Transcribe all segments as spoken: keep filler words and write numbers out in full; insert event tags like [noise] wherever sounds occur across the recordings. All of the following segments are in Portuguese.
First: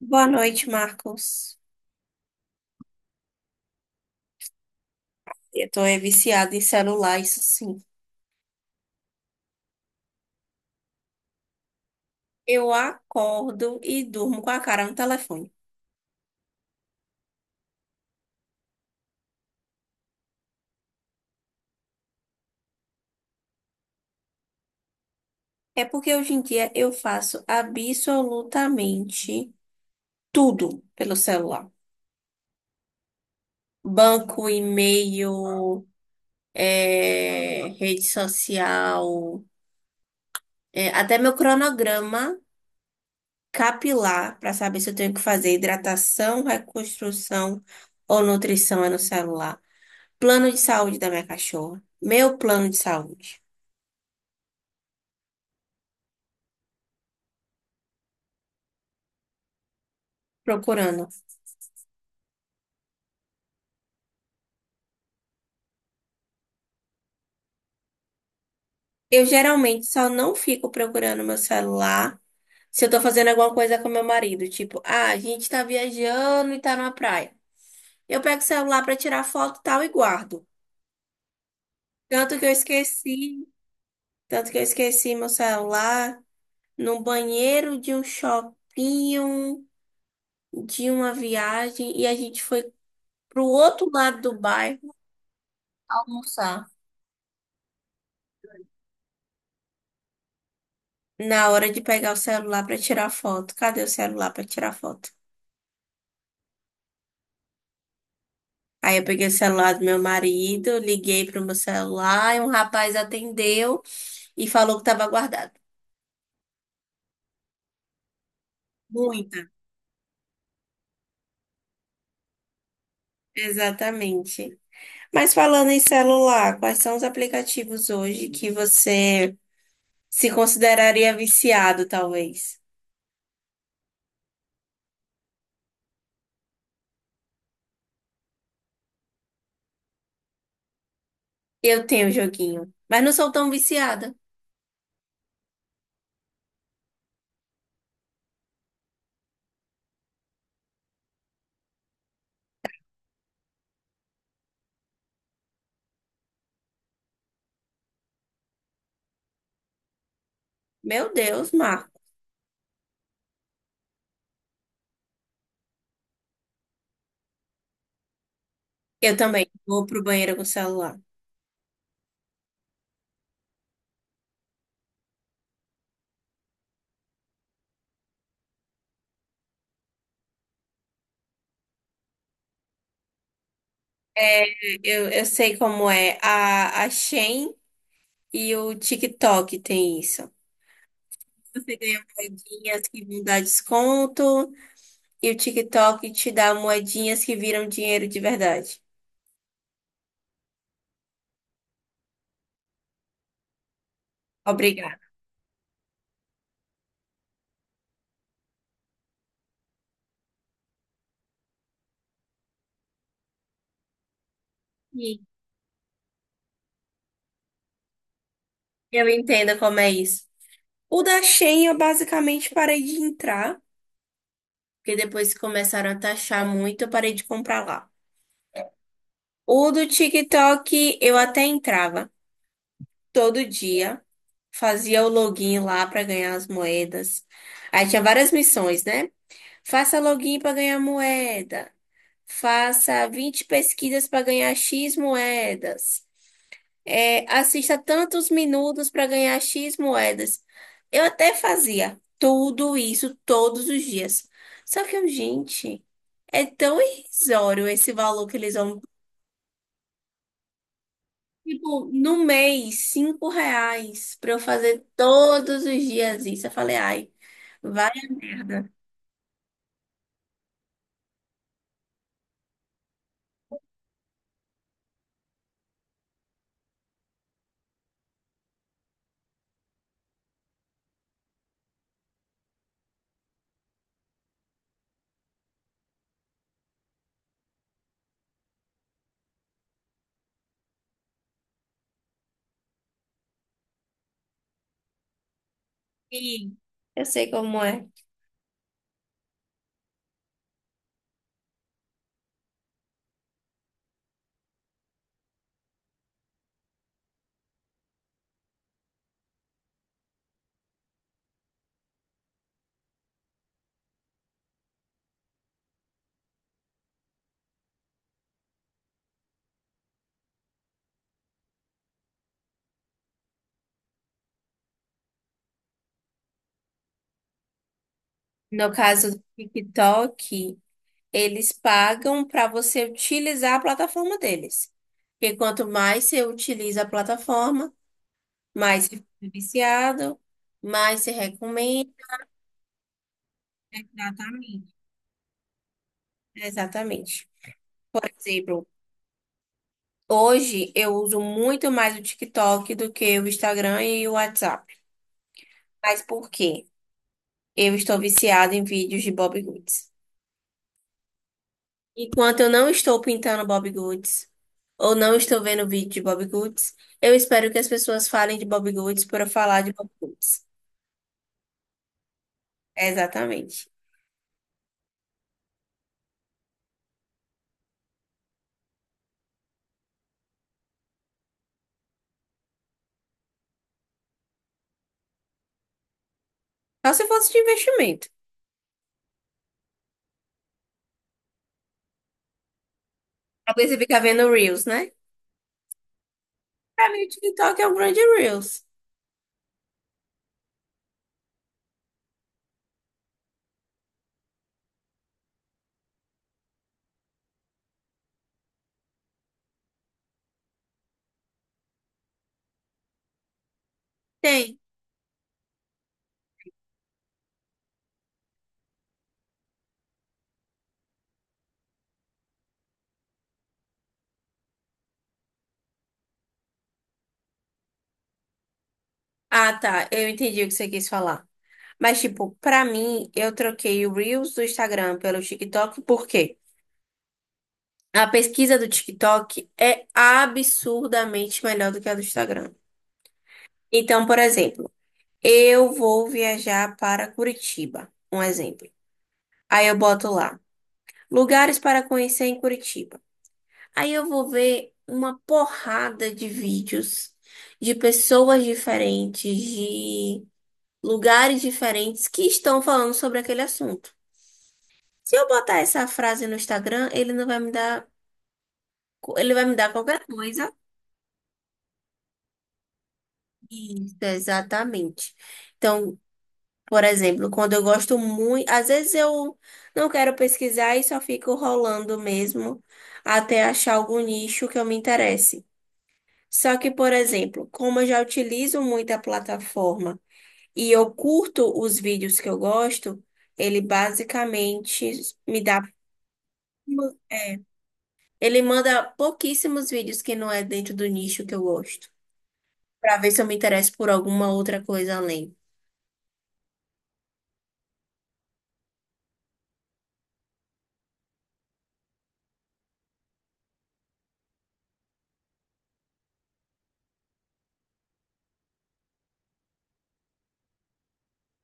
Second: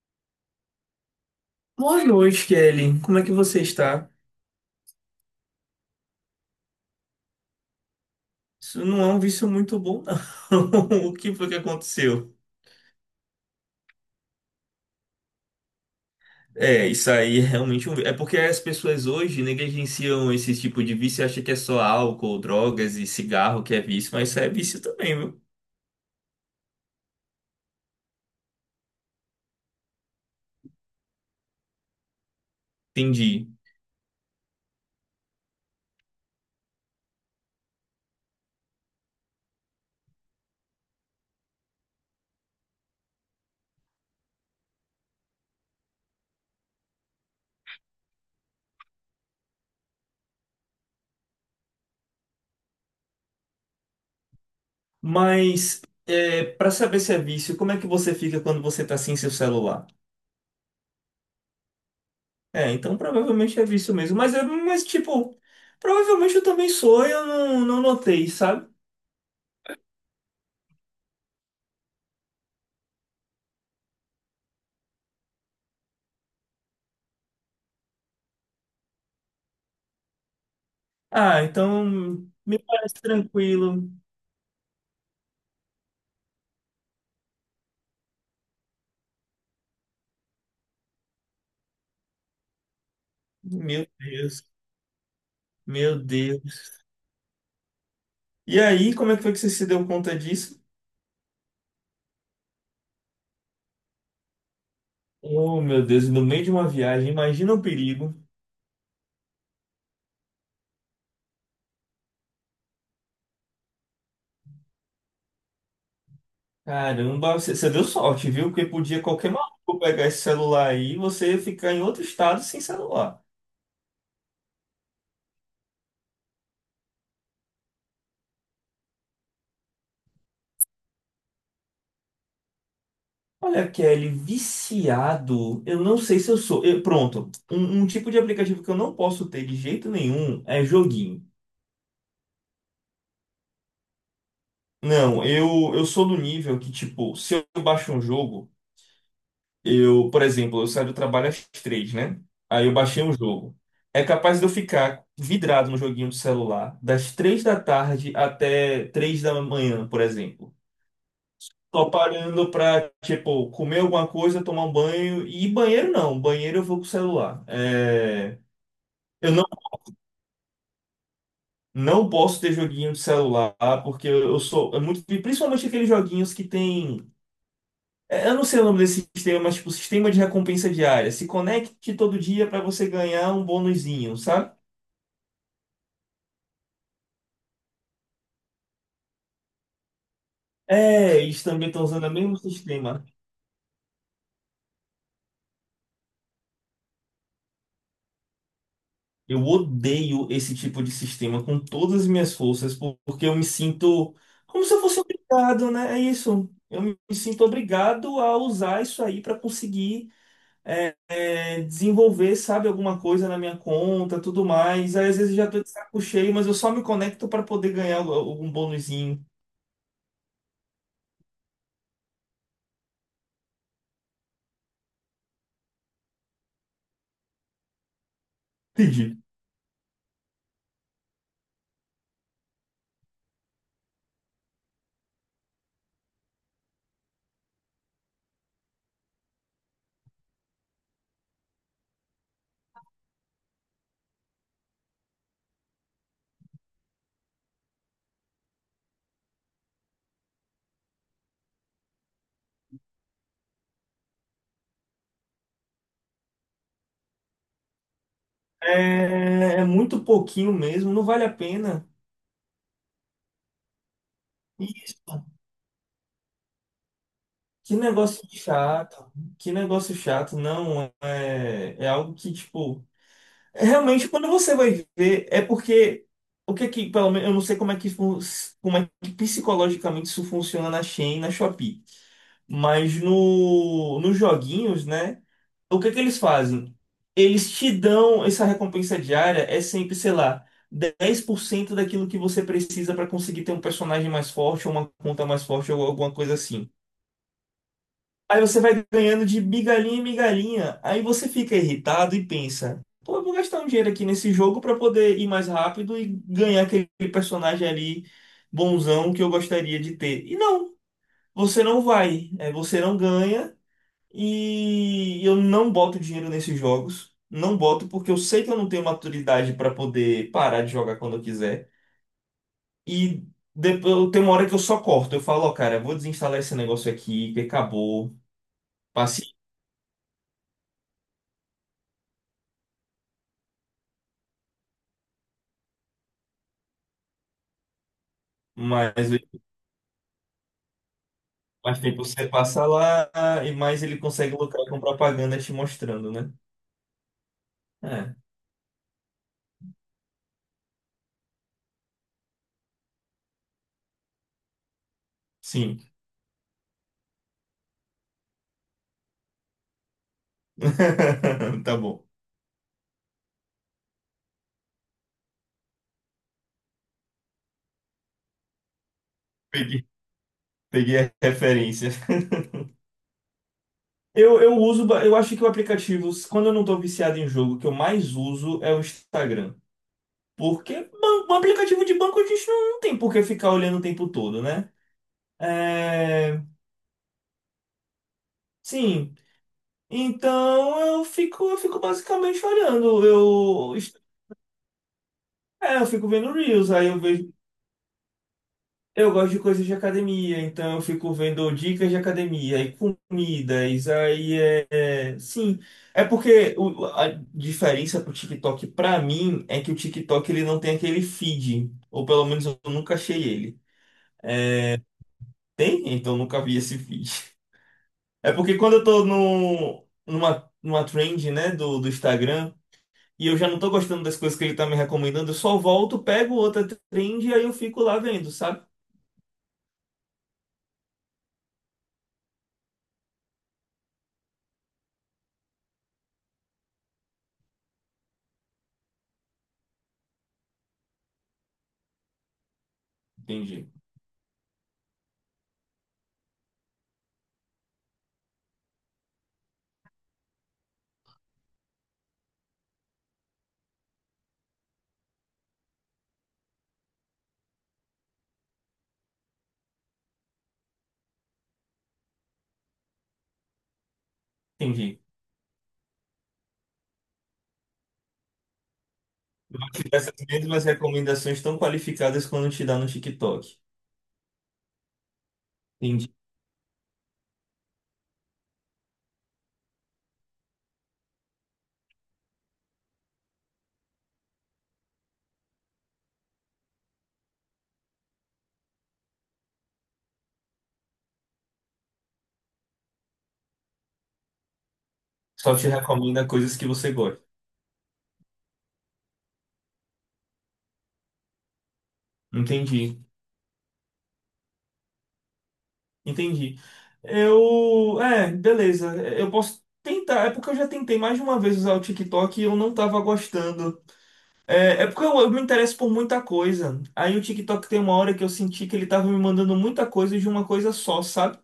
Boa noite, Marcos. Boa noite, Kelly. Como é que você está? Eu tô é, viciada em celular, isso sim. Isso não é um vício muito bom, não. [laughs] O que foi que aconteceu? Eu acordo e durmo com a cara no telefone. É, isso aí é realmente um... vi- É porque as pessoas hoje negligenciam esse tipo de vício e acham que é só álcool, drogas e cigarro que é vício, mas isso é vício também, viu? É porque hoje em dia eu faço absolutamente tudo pelo celular. Entendi. Banco, e-mail, é, rede social, é, até meu cronograma capilar para saber se eu tenho que fazer hidratação, reconstrução ou nutrição é no celular. Plano de saúde da minha cachorra. Meu plano de saúde. Mas, é, para saber se é vício, como é que você fica quando você tá sem seu celular? Procurando. É, então provavelmente é vício mesmo. Mas, é, mas tipo, provavelmente eu também sou e eu não, não notei, sabe? Eu geralmente só não fico procurando meu celular se eu tô fazendo alguma coisa com meu marido. Tipo, ah, a gente tá viajando e tá na praia. Eu pego o celular pra tirar foto e tal e guardo. Ah, então Tanto que eu me parece esqueci, tranquilo. tanto que eu esqueci meu celular no banheiro de um shopping de uma viagem e a gente foi pro Meu outro lado do Deus, bairro meu almoçar. Deus. E aí, como é que foi que você se deu conta disso? Na hora de pegar o celular para tirar foto. Cadê o celular para tirar foto? Oh, meu Deus, no meio de uma viagem, imagina o perigo. Aí eu peguei o celular do meu marido, liguei pro meu celular e um rapaz atendeu e falou que estava guardado. Caramba, você, você deu sorte, viu? Porque podia qualquer Muita. maluco pegar esse celular aí e você ficar em outro estado sem celular. Exatamente. Mas falando em celular, quais são os aplicativos hoje que você se consideraria viciado, talvez? Olha, Kelly, viciado, eu não sei se eu sou. Eu- pronto, um, um tipo de aplicativo que eu não posso ter de jeito nenhum é joguinho. Eu tenho joguinho, mas não sou tão viciada. Não, eu, eu sou do nível que, tipo, se eu baixo um jogo. Eu, por exemplo, eu saio do trabalho às três, né? Aí eu baixei um jogo. É capaz de eu ficar vidrado no joguinho do celular das três da tarde até três da manhã, por exemplo. Meu Deus, Tô Marco. parando pra, tipo, comer alguma coisa, tomar um banho. E banheiro não, banheiro eu vou com o celular. É, Eu Eu não, também vou pro banheiro com o celular. não posso ter joguinho de celular, porque eu eu sou é muito, principalmente aqueles joguinhos que tem É, eu não sei o nome desse sistema, mas tipo, sistema de recompensa diária. Se conecte todo dia para você ganhar um bônusinho, É, sabe? eu, eu sei como é. A, a Shein e o TikTok tem isso. É, eles também Você estão ganha usando o mesmo moedinhas que sistema. vão dar desconto, e o TikTok te dá moedinhas que viram dinheiro de verdade. Eu odeio esse tipo de sistema com todas as minhas forças, por- porque eu me sinto como se eu Obrigada. fosse obrigado, né? É isso. Eu me me sinto obrigado a usar isso aí para conseguir é, é, desenvolver, sabe, alguma coisa na minha conta, tudo mais. Aí, às Sim. vezes eu já tô de saco cheio, mas eu só me conecto para poder ganhar algum Eu bônusinho. entendo como é isso. O da Shein eu basicamente parei de entrar, porque depois que começaram a taxar muito, eu parei de comprar lá. Entendi. O do TikTok eu até entrava todo dia, fazia o login lá para ganhar as moedas. Aí tinha várias missões, né? Faça login para ganhar moeda. Faça vinte pesquisas para ganhar X moedas. É, assista tantos minutos para ganhar X moedas. Eu até fazia tudo isso todos os dias. Só que, eu, gente, é tão irrisório esse valor que eles vão. É, é muito pouquinho mesmo, não vale a pena. Tipo, no mês, cinco reais para eu fazer Isso. todos os dias isso. Eu falei, ai, Que vai a negócio merda. chato. Que negócio chato. Não, é, é algo que, tipo, realmente quando você vai ver, é porque o que é que, pelo menos, eu não sei como é que, fun- como é que psicologicamente isso funciona na Shein, e na Shopee. Mas no, nos joguinhos, né? O que é que eles fazem? Eles te dão essa recompensa diária, é sempre, sei lá, dez por cento daquilo que você precisa para conseguir ter um personagem mais forte, ou uma conta mais forte, ou alguma coisa E assim. eu sei como é. Aí você vai ganhando de migalhinha em migalhinha, aí você fica irritado e pensa, pô, eu vou gastar um dinheiro aqui nesse jogo para poder ir mais rápido e ganhar aquele personagem ali bonzão que eu gostaria de ter. E não, você não vai, é, você não ganha. E eu não boto dinheiro nesses jogos. Não boto porque eu sei que eu não tenho maturidade para poder parar de jogar quando eu quiser. E depois eu tenho uma hora que eu só corto. Eu falo, ó, cara, vou desinstalar esse negócio aqui, que acabou. No caso Passe do TikTok. Eles pagam para você utilizar a plataforma deles. Porque quanto mais você utiliza a plataforma, mais você mais, fica viciado, mais se mais recomenda. tempo você passa lá e mais ele consegue lucrar Exatamente. com propaganda te mostrando, né? Exatamente. Por É, exemplo, hoje eu uso muito mais o TikTok do que o Instagram e o WhatsApp. sim. Mas por quê? Eu estou viciada em vídeos de Bob Goods. [laughs] Tá bom. Enquanto eu não estou pintando Bob Goods ou não estou vendo vídeo de Bob Goods, eu espero que as pessoas falem de Bob Goods para eu falar de Peguei, Bob Goods. peguei a referência. Exatamente. Eu, eu uso, ba- eu acho que o aplicativo, quando eu não tô viciado em jogo, o que eu mais uso é o Instagram. Porque ban- um aplicativo de banco a gente não, não tem por que ficar olhando o tempo todo, né? É, Só se fosse de investimento. sim. Então eu fico, eu fico basicamente olhando. Porque Eu, você fica vendo Reels, né? é, eu fico vendo Reels, aí Pra eu mim, o vejo. TikTok é um grande Reels. Eu gosto de coisas de academia, então eu fico vendo dicas de academia e comidas. Aí é, é, sim. É porque o- a diferença pro TikTok pra mim é que o TikTok ele não tem aquele feed, ou pelo menos eu nunca achei ele. Tem. Tem? Então eu nunca vi esse feed. É porque quando eu tô no, numa, numa trend, né, do, do Instagram, e eu já não tô gostando das coisas que ele tá me recomendando, eu só volto, pego outra trend e aí eu fico lá vendo, sabe? Ah, tá. Eu entendi o que você quis falar. Mas, tipo, pra mim, eu troquei o Reels do Instagram pelo TikTok, por quê? A pesquisa do TikTok é absurdamente melhor do que a do Instagram. Entendi. Então, por exemplo, eu vou viajar para Curitiba. Um exemplo. Aí eu boto lá. Lugares para conhecer em Curitiba. Aí eu vou ver uma porrada de vídeos de pessoas diferentes, de lugares diferentes que estão falando sobre aquele assunto. Entendi. Se eu botar essa frase no Instagram, ele não vai me dar, ele vai me dar qualquer Essas coisa. mesmas recomendações tão qualificadas quando te dá no TikTok. Isso, exatamente. Então, Entendi. por exemplo, quando eu gosto muito, às vezes eu não quero pesquisar e só fico rolando mesmo até achar algum nicho que eu me interesse. Só que, por exemplo, como eu já utilizo muito a plataforma e eu curto os vídeos que eu gosto, ele basicamente me Só dá. te recomenda coisas que você gosta. É, ele manda pouquíssimos vídeos que não é dentro do nicho que eu gosto, para Entendi. ver se eu me interesso por alguma outra coisa além. Entendi. Eu. É, beleza. Eu posso tentar. É porque eu já tentei mais de uma vez usar o TikTok e eu não tava gostando. É, é porque eu, eu me interesso por muita coisa. Aí o TikTok tem uma hora que eu senti que ele tava me mandando muita coisa de uma coisa só, sabe?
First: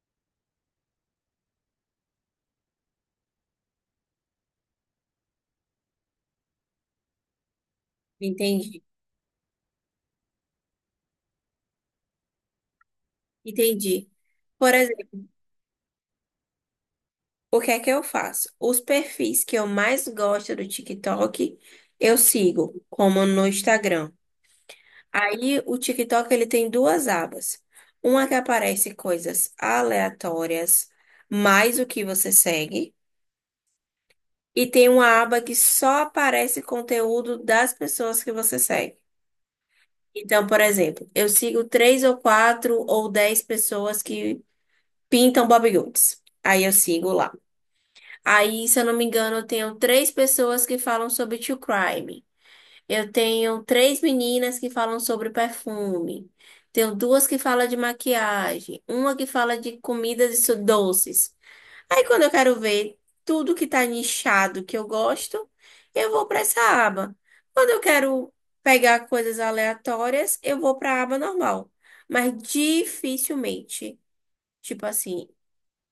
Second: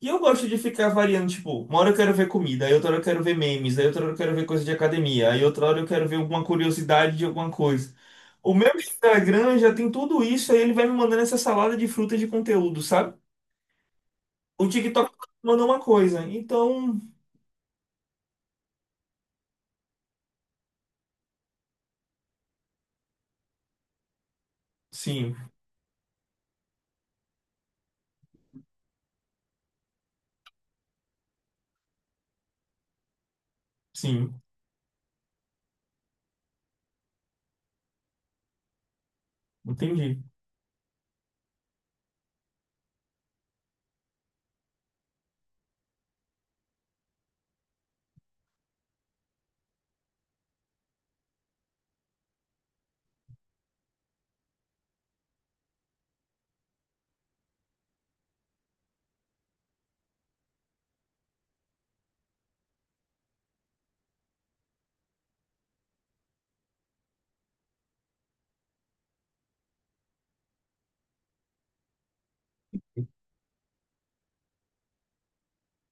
E eu gosto de ficar variando, tipo, uma hora eu quero ver comida, aí outra hora eu quero ver memes, aí outra hora eu quero ver coisa de academia, aí outra hora eu quero ver alguma curiosidade de alguma coisa. O meu Entendi, Instagram já tem tudo isso, aí ele vai me mandando essa salada de frutas de conteúdo, sabe? entendi. O Por TikTok exemplo, mandou uma coisa. Então, o que é que eu faço? Os perfis que eu mais gosto do TikTok, eu sigo, como no Instagram. sim, Aí o TikTok ele tem duas abas. Uma que aparece coisas aleatórias, mais o que você segue, sim, e tem uma aba que só aparece conteúdo das pessoas que você segue. entendi. Então, por exemplo, eu sigo três ou quatro ou dez pessoas que pintam bodybuilds. Aí eu sigo lá. Aí, se eu não me engano, eu tenho três pessoas que falam sobre true crime. Eu tenho três meninas que falam sobre perfume. Tenho duas que falam de maquiagem, uma que fala de comidas e su- doces. Aí quando eu quero ver tudo que tá nichado que eu gosto, eu vou para essa aba. Quando eu quero pegar coisas aleatórias, eu vou para a aba normal. Mas dificilmente, tipo assim,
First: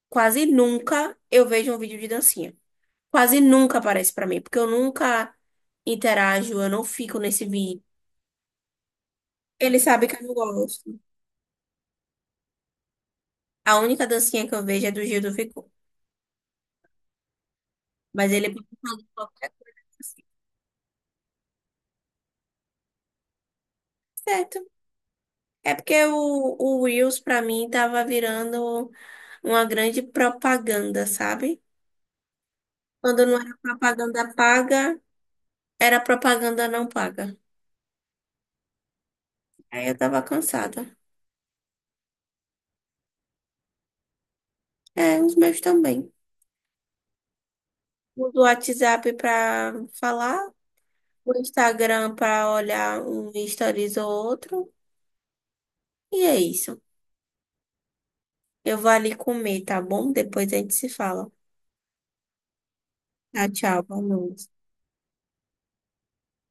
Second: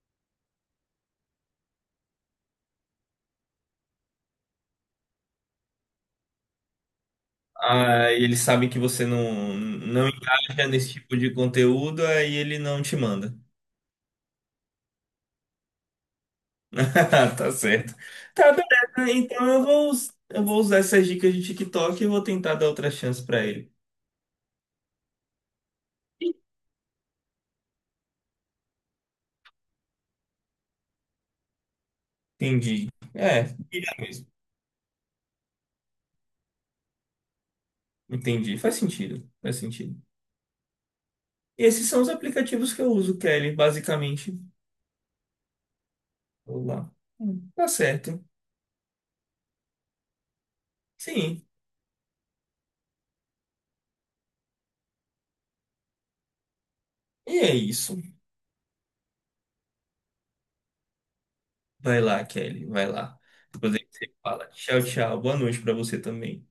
quase nunca eu vejo um vídeo de dancinha. Quase nunca aparece para mim, porque eu nunca interajo, eu não fico nesse vídeo. Ah, e eles sabem que você não, Ele sabe não que eu não engaja nesse gosto. tipo de conteúdo, aí ele não te manda. A única dancinha que eu vejo é do Gil do Vigor. [laughs] Tá certo. Mas Tá, ele pode fazer beleza. Então qualquer eu coisa vou, us- assim. eu vou usar essas dicas de TikTok e vou tentar dar outra chance pra ele. Certo. É porque o, o Reels, pra mim, tava virando uma grande propaganda, sabe? Entendi. Quando não É, era diria mesmo. propaganda paga, era propaganda não paga. Entendi. Faz sentido. Faz Aí sentido. eu tava cansada. Esses são os aplicativos que eu uso, Kelly, basicamente. É, os meus também. Vou lá. Hum, Tá certo. Uso o WhatsApp pra falar, o Sim. Instagram pra olhar um stories ou outro. E é isso. E é isso. Eu vou ali comer, tá bom? Depois a gente se fala. Vai lá, Kelly. Vai lá. Tchau, Depois a tchau, gente boa se fala. noite. Tchau, tchau. Boa noite pra você também.